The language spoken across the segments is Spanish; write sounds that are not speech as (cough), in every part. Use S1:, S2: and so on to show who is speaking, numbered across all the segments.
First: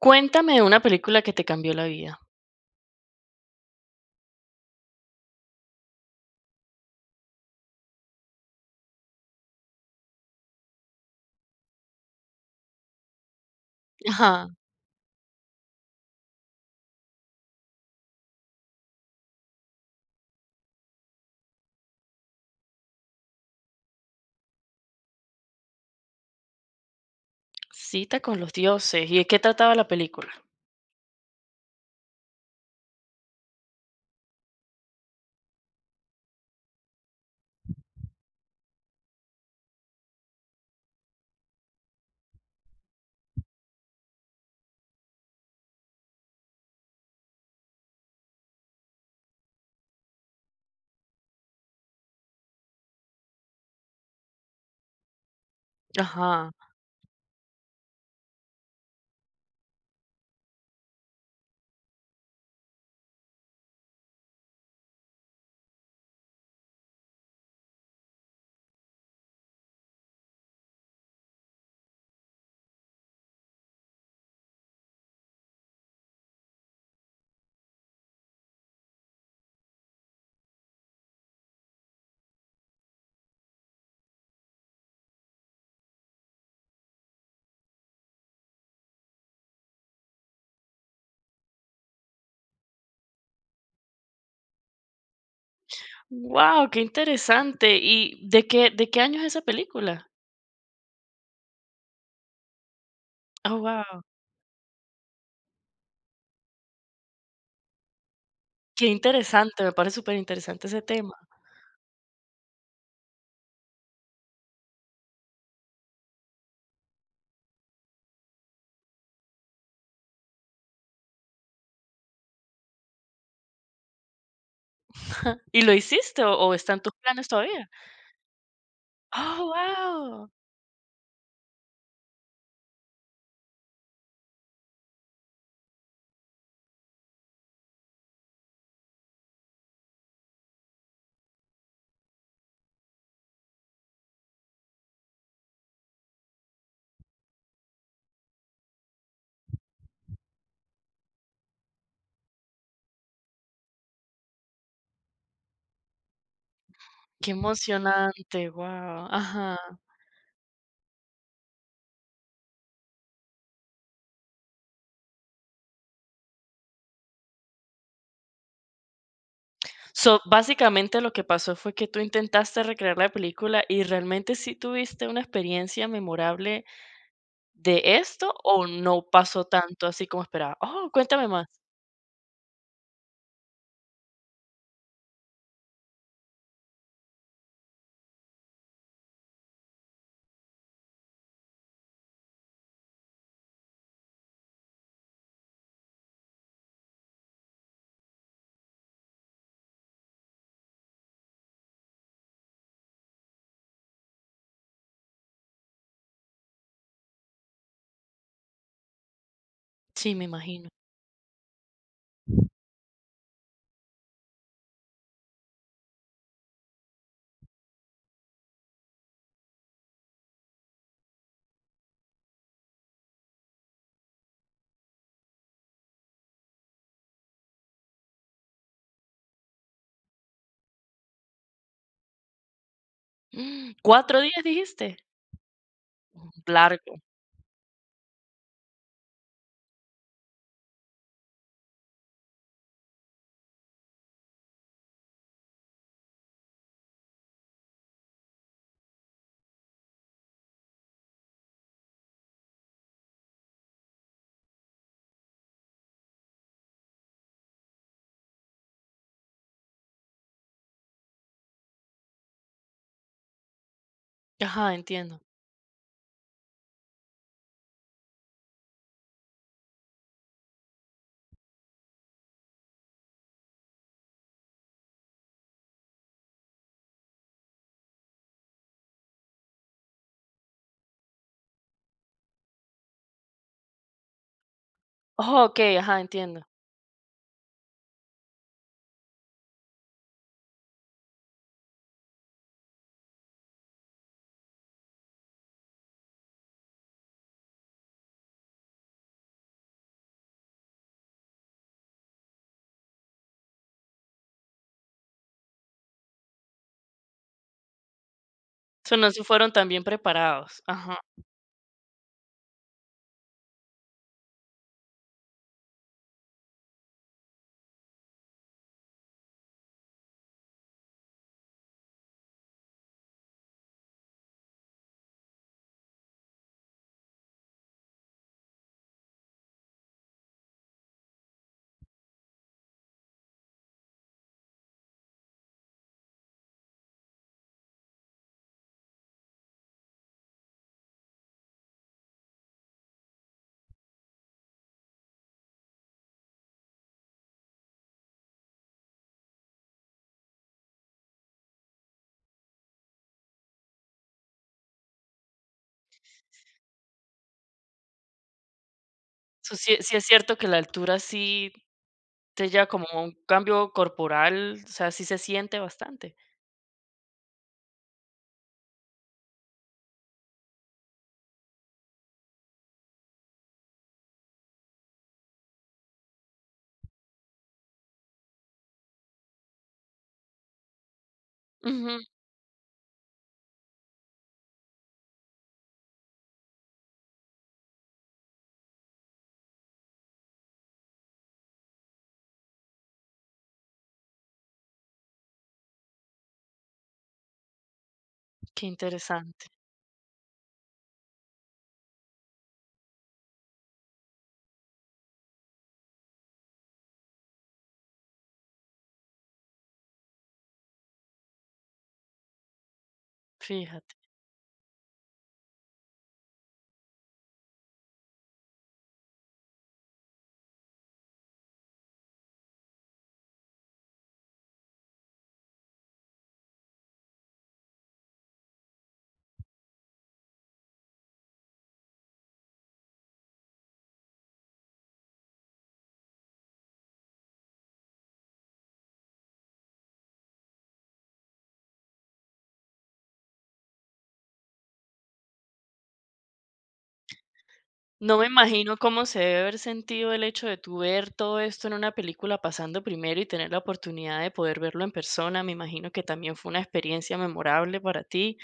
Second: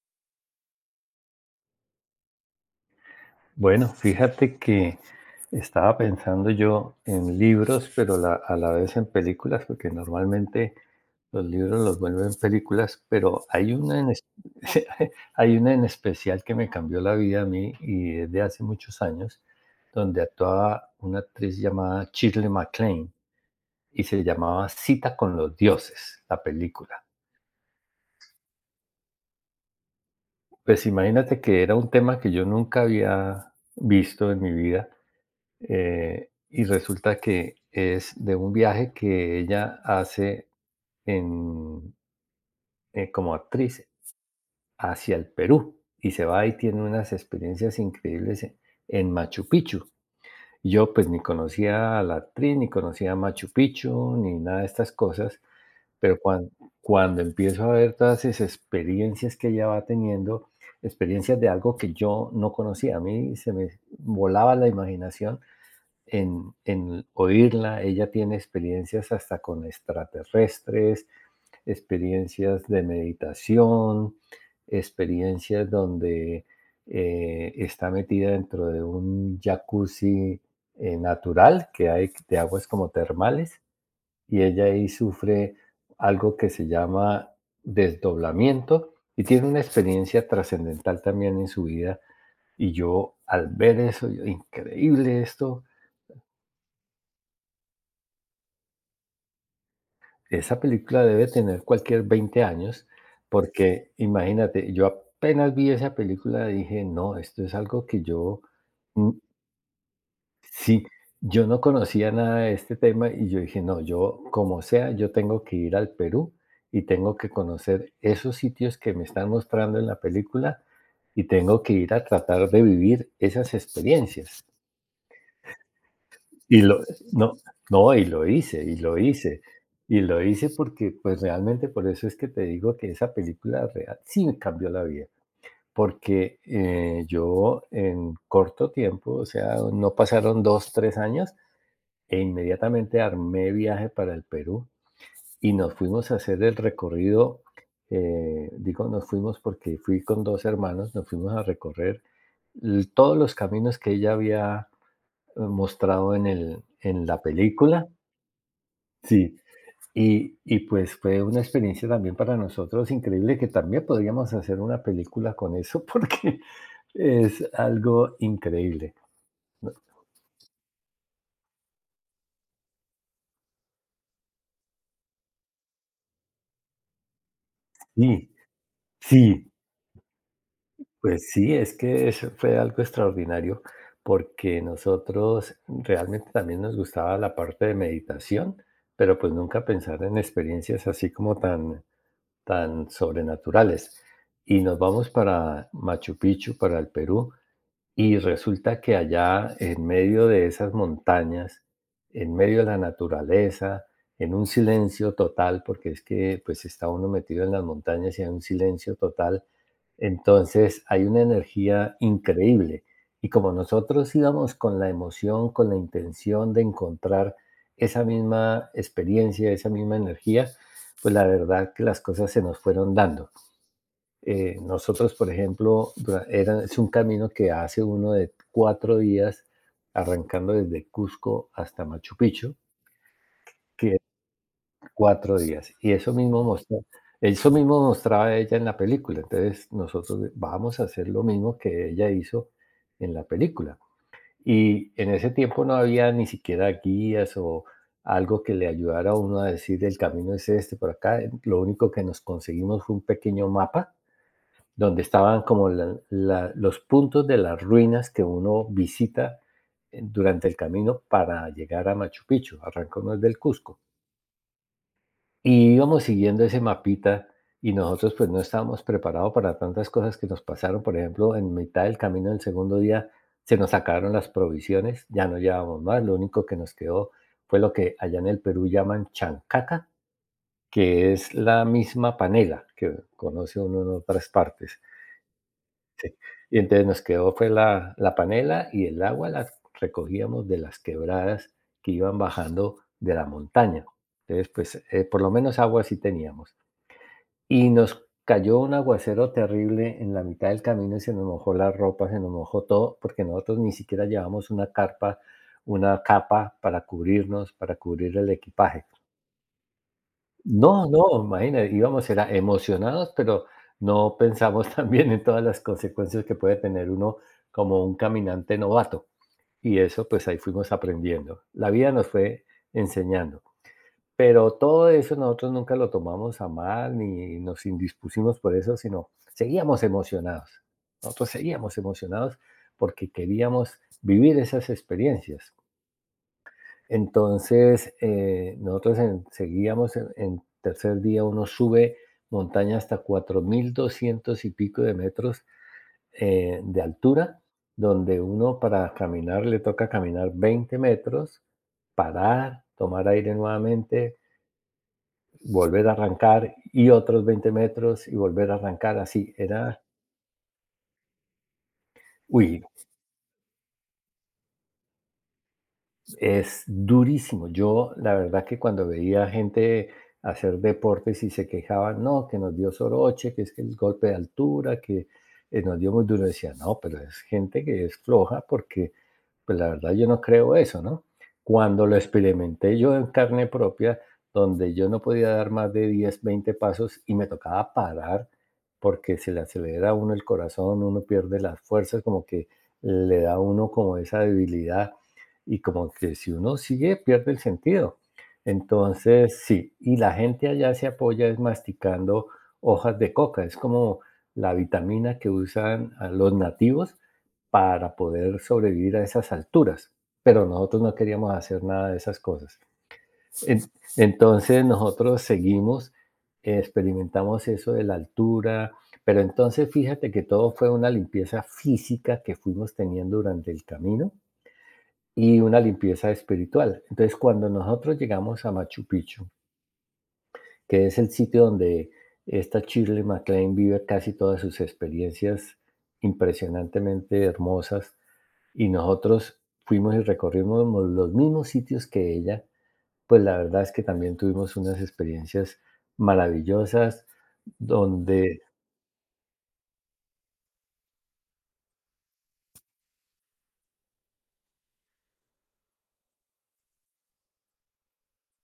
S1: Cuéntame de una película que te cambió la vida.
S2: Bueno, fíjate que estaba pensando yo en libros, pero a la vez en películas, porque normalmente los libros los vuelven películas, pero hay una en, es-
S1: Ajá.
S2: (laughs) hay una en especial que me cambió la vida a mí y es de hace muchos años, donde actuaba una actriz llamada Shirley MacLaine y se llamaba Cita con los Dioses, la película.
S1: Cita con los dioses. ¿Y de qué trataba la película?
S2: Pues imagínate que era un tema que yo nunca había visto en mi vida. Y resulta que es de un viaje que ella hace en, como actriz hacia el Perú y se va y tiene unas experiencias increíbles en Machu Picchu. Y yo pues ni conocía a la actriz, ni conocía a Machu Picchu, ni nada de estas cosas, pero cuando,
S1: Ajá.
S2: cuando empiezo a ver todas esas experiencias que ella va teniendo, experiencias de algo que yo no conocía, a mí se me volaba la imaginación en oírla. Ella tiene experiencias hasta con extraterrestres, experiencias de meditación, experiencias donde está metida dentro de un jacuzzi natural que hay de aguas como termales y ella ahí sufre algo que se llama desdoblamiento y tiene una experiencia trascendental también en su vida. Y yo al ver eso, yo, increíble esto.
S1: Wow, qué interesante. ¿Y de qué año es esa película?
S2: Esa película debe tener cualquier 20 años,
S1: Oh,
S2: porque
S1: wow,
S2: imagínate, yo apenas vi esa película, dije: "No, esto es algo que yo".
S1: qué
S2: mm,
S1: interesante, me parece súper interesante ese
S2: sí,
S1: tema.
S2: yo no conocía nada de este tema, y yo dije: "No, yo como sea, yo tengo que ir al Perú y tengo que conocer esos sitios que me están mostrando en la película, y tengo que ir a tratar de vivir esas experiencias".
S1: ¿Y lo hiciste o
S2: Y
S1: está
S2: lo
S1: tus planes
S2: No,
S1: todavía?
S2: no, y lo hice, y lo hice,
S1: Oh,
S2: y lo
S1: wow,
S2: hice porque, pues, realmente por eso es que te digo que esa película real sí me cambió la vida, porque, yo en corto tiempo, o sea, no pasaron 2 3 años, e inmediatamente armé viaje para el Perú y nos fuimos a hacer el recorrido. Digo, nos fuimos porque fui con 2 hermanos, nos fuimos a recorrer l todos los caminos que ella había mostrado en el en la
S1: qué
S2: película.
S1: emocionante. Wow,
S2: Sí,
S1: ajá.
S2: pues, fue una experiencia también para nosotros increíble, que también podríamos hacer una película con eso, porque (laughs) es algo increíble. ¿No?
S1: So, básicamente lo que pasó fue que tú intentaste recrear la película y realmente sí tuviste una experiencia memorable. ¿De
S2: Sí,
S1: esto o no pasó
S2: sí,
S1: tanto así como esperaba? Oh, cuéntame
S2: pues
S1: más.
S2: sí, es que eso fue algo extraordinario, porque nosotros realmente también nos gustaba la parte de meditación, pero, pues, nunca pensar en experiencias así como tan tan sobrenaturales. Y nos vamos para Machu Picchu, para el Perú. Y resulta que allá, en medio de esas montañas, en medio de la naturaleza, en un silencio total, porque es que pues está uno metido en las montañas y hay un silencio total,
S1: Sí, me imagino.
S2: entonces hay una energía increíble. Y como nosotros íbamos con la emoción, con la intención de encontrar esa misma experiencia, esa misma energía, pues la verdad que las cosas se nos fueron dando. Nosotros, por ejemplo, es un camino que hace uno de 4 días, arrancando desde Cusco hasta Machu Picchu,
S1: Mm,
S2: que
S1: ¿cuatro días dijiste?
S2: 4 días. Y eso mismo
S1: Largo.
S2: eso mismo mostraba ella en la película. Entonces nosotros vamos a hacer lo mismo que ella hizo en la película. Y en ese tiempo no había ni siquiera guías o algo que le ayudara a uno a decir el camino es este por acá. Lo único que nos conseguimos fue un pequeño mapa donde estaban como los puntos de las ruinas que uno visita durante el camino para llegar a Machu Picchu. Arrancamos del Cusco.
S1: Ajá, entiendo.
S2: Y íbamos siguiendo ese mapita y nosotros pues no estábamos preparados para tantas cosas que nos pasaron. Por ejemplo, en mitad del camino del segundo día se nos sacaron las provisiones, ya no llevábamos más, lo único que nos quedó fue lo que allá en el Perú llaman chancaca, que es la misma panela que conoce uno en otras partes.
S1: Oh, okey, ajá, entiendo.
S2: Y entonces nos quedó fue la panela y el agua la recogíamos de las quebradas que iban bajando de la montaña. Entonces, pues, por lo menos agua sí teníamos. Y nos cayó un aguacero terrible en la mitad del camino y se nos mojó la ropa, se nos mojó todo, porque nosotros ni siquiera llevamos una carpa, una capa para cubrirnos, para cubrir el equipaje.
S1: O no se fueron tan bien preparados.
S2: No,
S1: Ajá.
S2: no, imagínate, íbamos era emocionados, pero no pensamos (laughs) también en todas las consecuencias que puede tener uno como un caminante novato. Y eso, pues ahí fuimos aprendiendo. La vida nos fue enseñando. Pero todo eso nosotros nunca lo tomamos a mal ni nos indispusimos por eso, sino seguíamos emocionados. Nosotros seguíamos emocionados porque queríamos vivir esas experiencias. Entonces, nosotros seguíamos en tercer día, uno sube montaña hasta 4200 y pico de metros de altura, donde uno para caminar le toca caminar 20 metros, parar, tomar aire nuevamente, volver a arrancar y otros 20 metros y volver a arrancar así.
S1: So, sí
S2: Era,
S1: sí es cierto que la altura sí te
S2: uy,
S1: lleva como a un cambio corporal, o sea, sí se siente bastante.
S2: es durísimo. Yo, la verdad que cuando veía gente hacer deportes y se quejaban, no, que nos dio soroche, que es que el golpe de altura, que nos dio muy duro, decía, no, pero es gente que es floja porque, pues la verdad yo no creo eso, ¿no? Cuando
S1: Ujú,
S2: lo experimenté yo en carne propia, donde yo no podía dar más de 10 20 pasos y me tocaba parar porque se le acelera a uno el corazón, uno pierde las fuerzas, como que le da a uno como esa debilidad y como que si uno sigue pierde el sentido.
S1: qué
S2: Entonces,
S1: interesante,
S2: sí, y la gente allá se apoya es masticando hojas de coca, es como la vitamina que usan a los nativos para poder sobrevivir a esas alturas, pero nosotros no queríamos hacer nada de esas cosas. En-
S1: fíjate.
S2: entonces nosotros seguimos, experimentamos eso de la altura, pero entonces fíjate que todo fue una limpieza física que fuimos teniendo durante el camino y una limpieza espiritual. Entonces, cuando nosotros llegamos a Machu Picchu, que es el sitio donde esta Shirley MacLaine vive casi todas sus experiencias impresionantemente hermosas, y nosotros fuimos y recorrimos los mismos sitios que ella, pues la verdad es que también tuvimos unas experiencias maravillosas
S1: No me
S2: donde...
S1: imagino cómo se debe haber sentido el hecho de tú ver todo esto en una película pasando primero y tener la oportunidad de poder verlo en persona. Me imagino que también fue una experiencia memorable para ti.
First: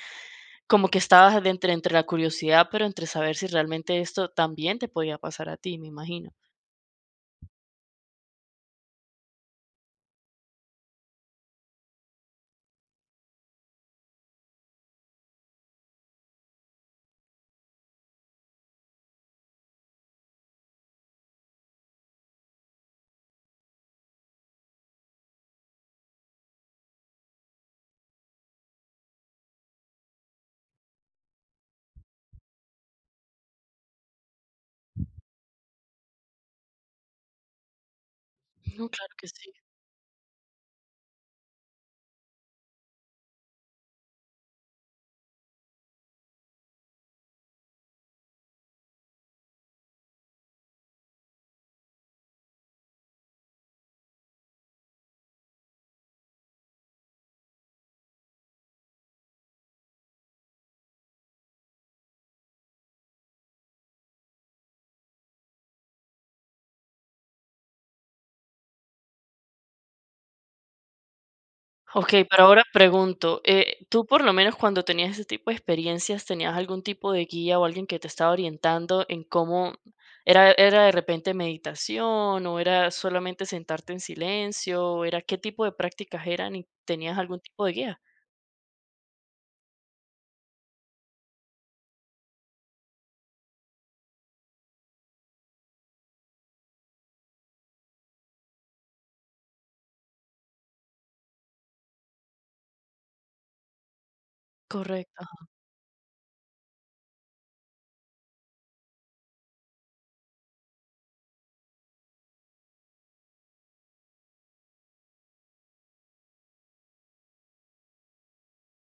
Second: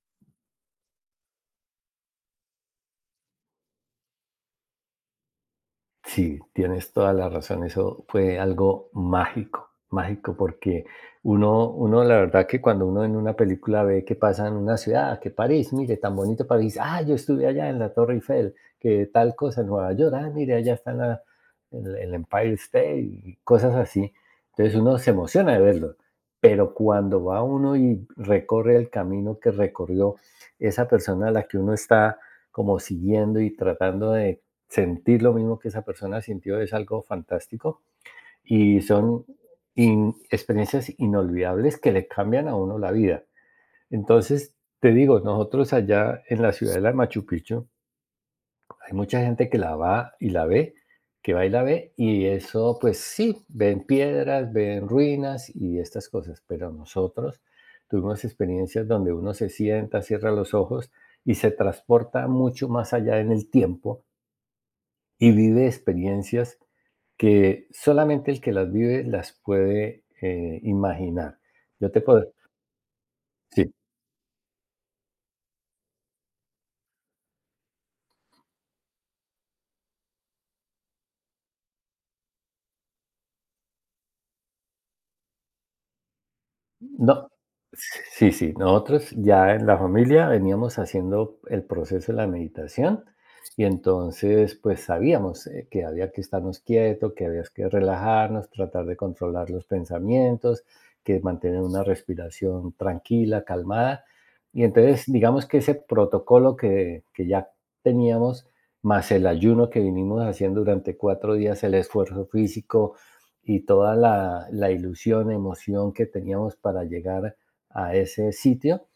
S1: Como que estabas de entre la curiosidad, pero entre saber si realmente esto también te podía pasar a ti, me imagino.
S2: Sí, tienes toda la razón. Eso fue algo mágico, mágico, porque uno, uno, la verdad que cuando uno en una película ve que pasa en una ciudad, que París, mire, tan bonito París, ah, yo estuve allá en la Torre Eiffel, que tal cosa en Nueva York, ah, mire, allá está el Empire State, y cosas así. Entonces uno se emociona de verlo, pero cuando va uno y recorre el camino que recorrió esa persona a la que uno está como siguiendo y tratando de sentir lo mismo que esa persona sintió es algo fantástico y
S1: No, claro
S2: son
S1: que sí.
S2: experiencias inolvidables que le cambian a uno la vida. Entonces, te digo, nosotros allá en la ciudadela de Machu Picchu, hay mucha gente que la va y la ve, que va y la ve, y eso, pues sí, ven piedras, ven ruinas y estas cosas, pero nosotros tuvimos experiencias donde uno se sienta, cierra los ojos y se transporta mucho más allá en el tiempo y vive experiencias que solamente el que las vive las puede, imaginar. Yo te
S1: Okey,
S2: puedo...
S1: pero ahora pregunto,
S2: Sí.
S1: tú por lo menos cuando tenías ese tipo de experiencias, ¿tenías algún tipo de guía o alguien que te estaba orientando en cómo era de repente meditación, o era solamente sentarte en silencio, o era qué tipo de prácticas eran, y tenías
S2: No.
S1: algún tipo de guía?
S2: Sí, sí, nosotros ya en la familia veníamos haciendo el proceso de la meditación y entonces pues sabíamos que había que estarnos quietos, que había que relajarnos, tratar de controlar los pensamientos, que mantener una respiración tranquila, calmada. Y entonces
S1: Correcto.
S2: digamos que ese protocolo que ya teníamos, más el ayuno que vinimos haciendo durante 4 días, el esfuerzo físico, y toda la, la ilusión, emoción que teníamos para llegar a ese sitio,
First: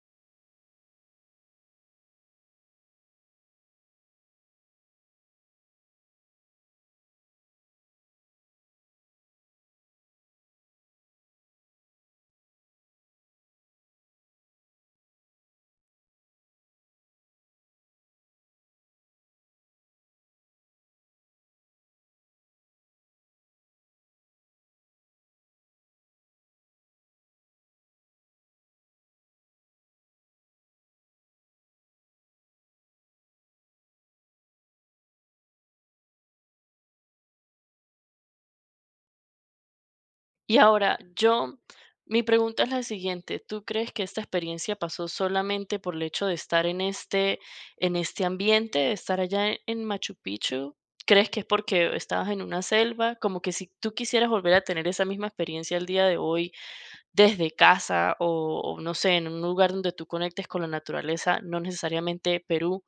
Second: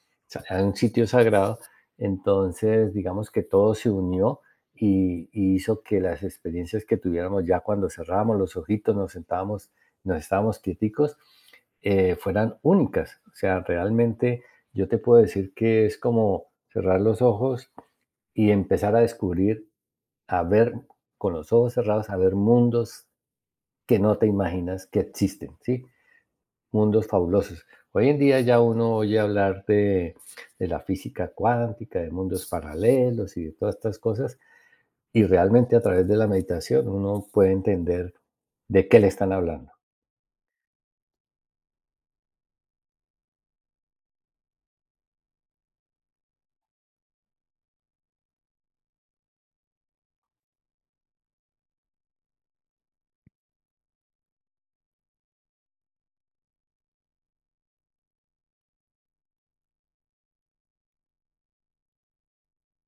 S2: a un sitio sagrado. Entonces, digamos que todo se unió y, hizo que las experiencias que tuviéramos ya cuando cerrábamos los ojitos, nos sentábamos, nos estábamos quieticos, fueran únicas. O sea, realmente yo te puedo decir que es como cerrar los ojos y empezar a descubrir, a ver con los ojos cerrados, a ver mundos que no te imaginas que existen, ¿sí? Mundos fabulosos. Hoy en día ya uno oye hablar de la física cuántica, de mundos paralelos y de todas estas cosas, y realmente a través de la meditación uno puede entender de qué le están hablando.
S1: Y ahora, yo, mi pregunta es la siguiente: ¿tú crees que esta experiencia pasó solamente por el hecho de estar en en este ambiente, de estar allá en Machu Picchu? ¿Crees que es porque estabas en una selva? Como que si tú quisieras volver a tener esa misma experiencia el día de hoy desde casa o no sé, en un lugar donde tú conectes con la naturaleza, no necesariamente Perú.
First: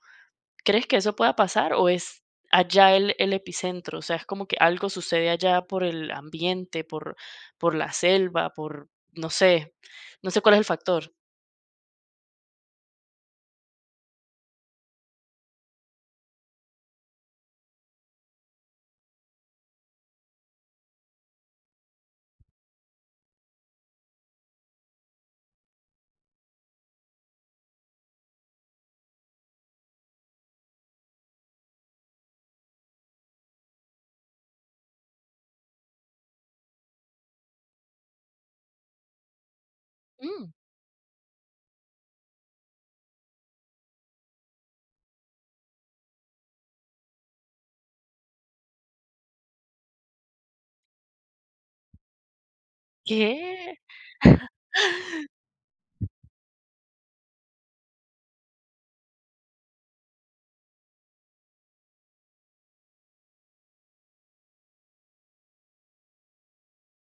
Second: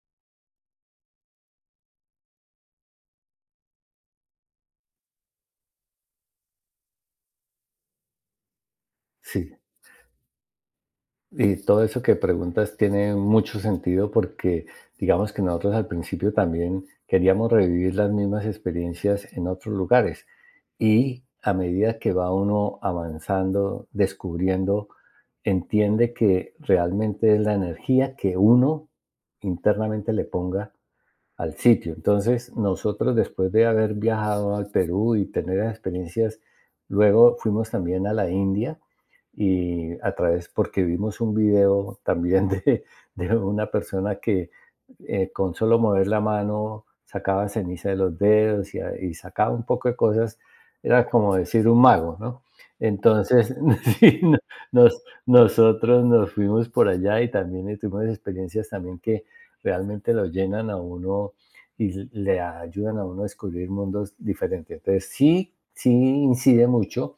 S1: ¿Crees que eso pueda pasar o es allá el epicentro? O sea, es como que algo sucede allá por el ambiente, por la selva, por, no
S2: Sí,
S1: sé, no sé cuál es el factor.
S2: y todo eso que preguntas tiene mucho sentido porque digamos que nosotros al principio también queríamos revivir las mismas experiencias en otros lugares y a medida que va uno avanzando, descubriendo, entiende que realmente es la energía que uno internamente le ponga al sitio. Entonces, nosotros después de haber viajado al Perú y tener esas experiencias, luego fuimos también a la India y a través,
S1: Mm.
S2: porque vimos un video también de una persona que con solo mover la mano sacaba ceniza de los dedos y sacaba un poco de cosas, era como decir un mago, ¿no? Entonces,
S1: ¿Qué?
S2: (laughs) sí, nosotros nos fuimos por allá y también tuvimos experiencias también que realmente lo llenan a uno y le ayudan a uno a descubrir mundos diferentes. Entonces, sí, sí incide mucho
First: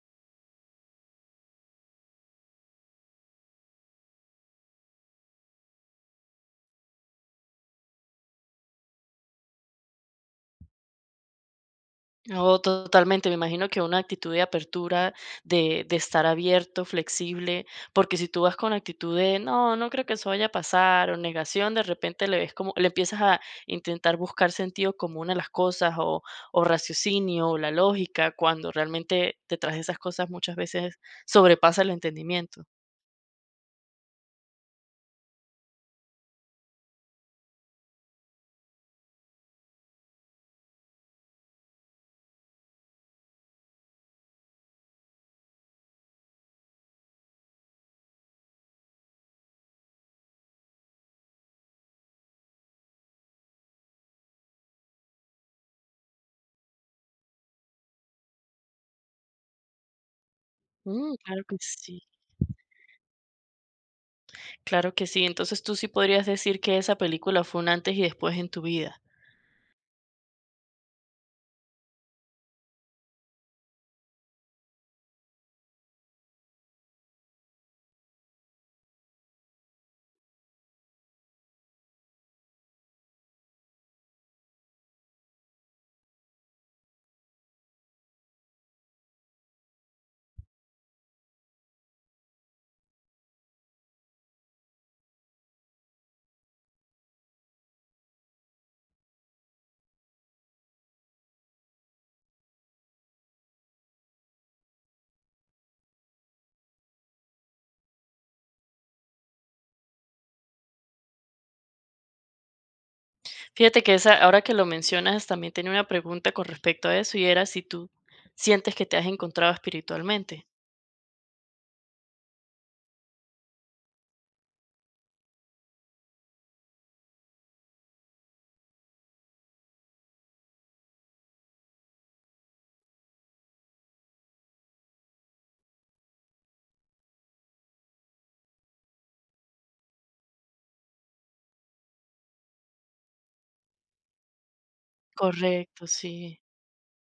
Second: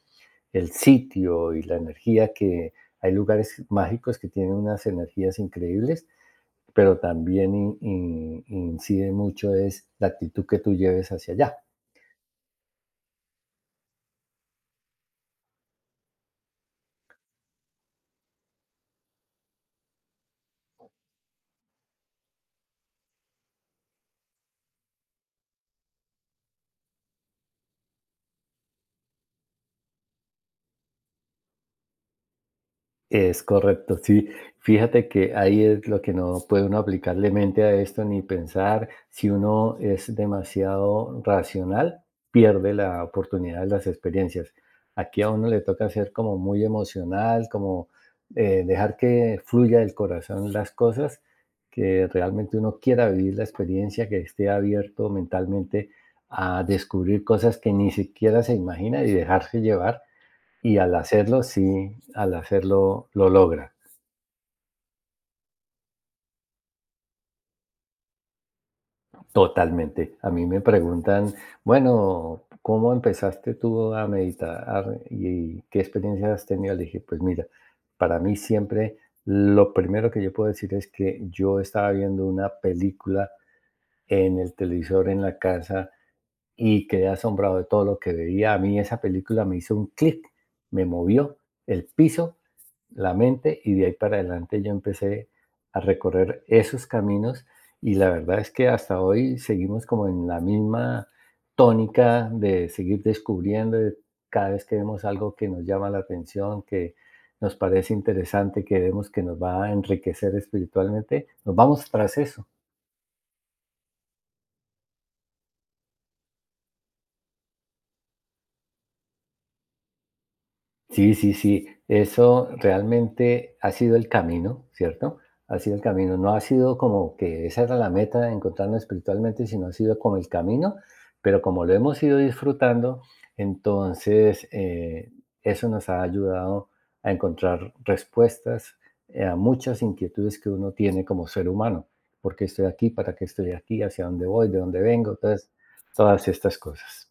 S2: el sitio y la energía que hay lugares mágicos que tienen unas energías increíbles, pero también incide mucho es la actitud que tú lleves hacia allá.
S1: Oh, totalmente. Me imagino que una actitud de apertura, de estar abierto, flexible, porque si tú vas con actitud de no, no creo que eso vaya a pasar, o negación, de repente le ves como, le empiezas a intentar buscar sentido común a las cosas, o raciocinio, o la lógica, cuando realmente detrás de esas cosas muchas veces sobrepasa el entendimiento.
S2: Es correcto, sí. Fíjate que ahí es lo que no puede uno aplicarle mente a esto ni pensar. Si uno es demasiado racional, pierde la oportunidad de las experiencias. Aquí a uno le toca ser como muy emocional, como dejar que fluya del corazón las cosas, que realmente uno quiera vivir la experiencia, que esté abierto mentalmente a descubrir cosas que ni siquiera se imagina y dejarse llevar y al
S1: Mm, claro
S2: hacerlo,
S1: que
S2: sí,
S1: sí,
S2: al hacerlo lo logra
S1: claro que sí. Entonces tú sí podrías decir que esa película fue un antes y después en tu vida.
S2: totalmente. A mí me preguntan, bueno, ¿cómo empezaste tú a meditar y qué experiencias has tenido? Le dije, pues mira, para mí siempre lo primero que yo puedo decir es que yo estaba viendo una película en el televisor en la casa y quedé asombrado de todo lo que veía. A mí esa película me hizo un clic, me movió el piso, la mente, y de ahí para adelante yo empecé a recorrer esos caminos y la verdad es que hasta hoy seguimos como en la misma tónica de seguir descubriendo, de cada vez que vemos algo que nos llama la atención, que nos parece interesante, que vemos que nos va a enriquecer espiritualmente, nos vamos tras eso.
S1: Fíjate que esa, ahora que lo mencionas, también tenía una pregunta con respecto a eso y era si tú sientes que te has encontrado espiritualmente.
S2: Sí, sí, sí, eso realmente ha sido el camino, ¿cierto? Ha sido el camino, no ha sido como que esa era la meta, encontrarnos espiritualmente, sino ha sido como el camino, pero como lo hemos ido disfrutando, entonces, eso nos ha ayudado a encontrar respuestas, a muchas inquietudes que uno tiene como ser humano. ¿Por qué estoy aquí? ¿Para qué estoy aquí? ¿Hacia dónde voy? ¿De dónde vengo? Entonces,
S1: Correcto,
S2: todas
S1: sí.
S2: estas cosas.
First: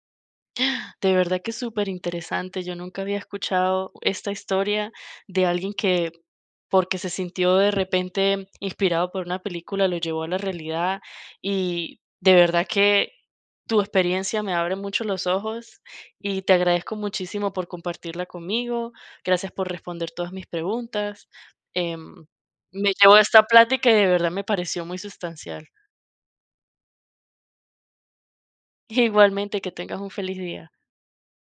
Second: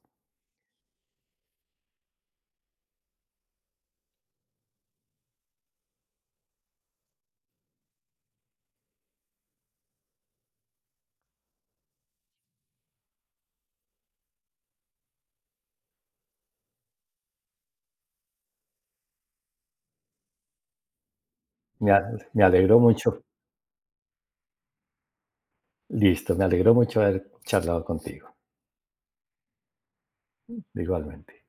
S1: De verdad que es súper interesante. Yo nunca había escuchado esta historia de alguien que, porque se sintió de repente inspirado por una película, lo llevó a la realidad, y de verdad que tu experiencia me abre mucho los ojos y te agradezco muchísimo por compartirla conmigo. Gracias por responder todas mis preguntas.
S2: Me a
S1: Em,
S2: Me alegró
S1: Me llevo a
S2: mucho.
S1: esta plática y de verdad me pareció muy sustancial.
S2: Listo, me alegró mucho haber charlado contigo,
S1: (laughs) Igualmente, que tengas un feliz día.
S2: igualmente.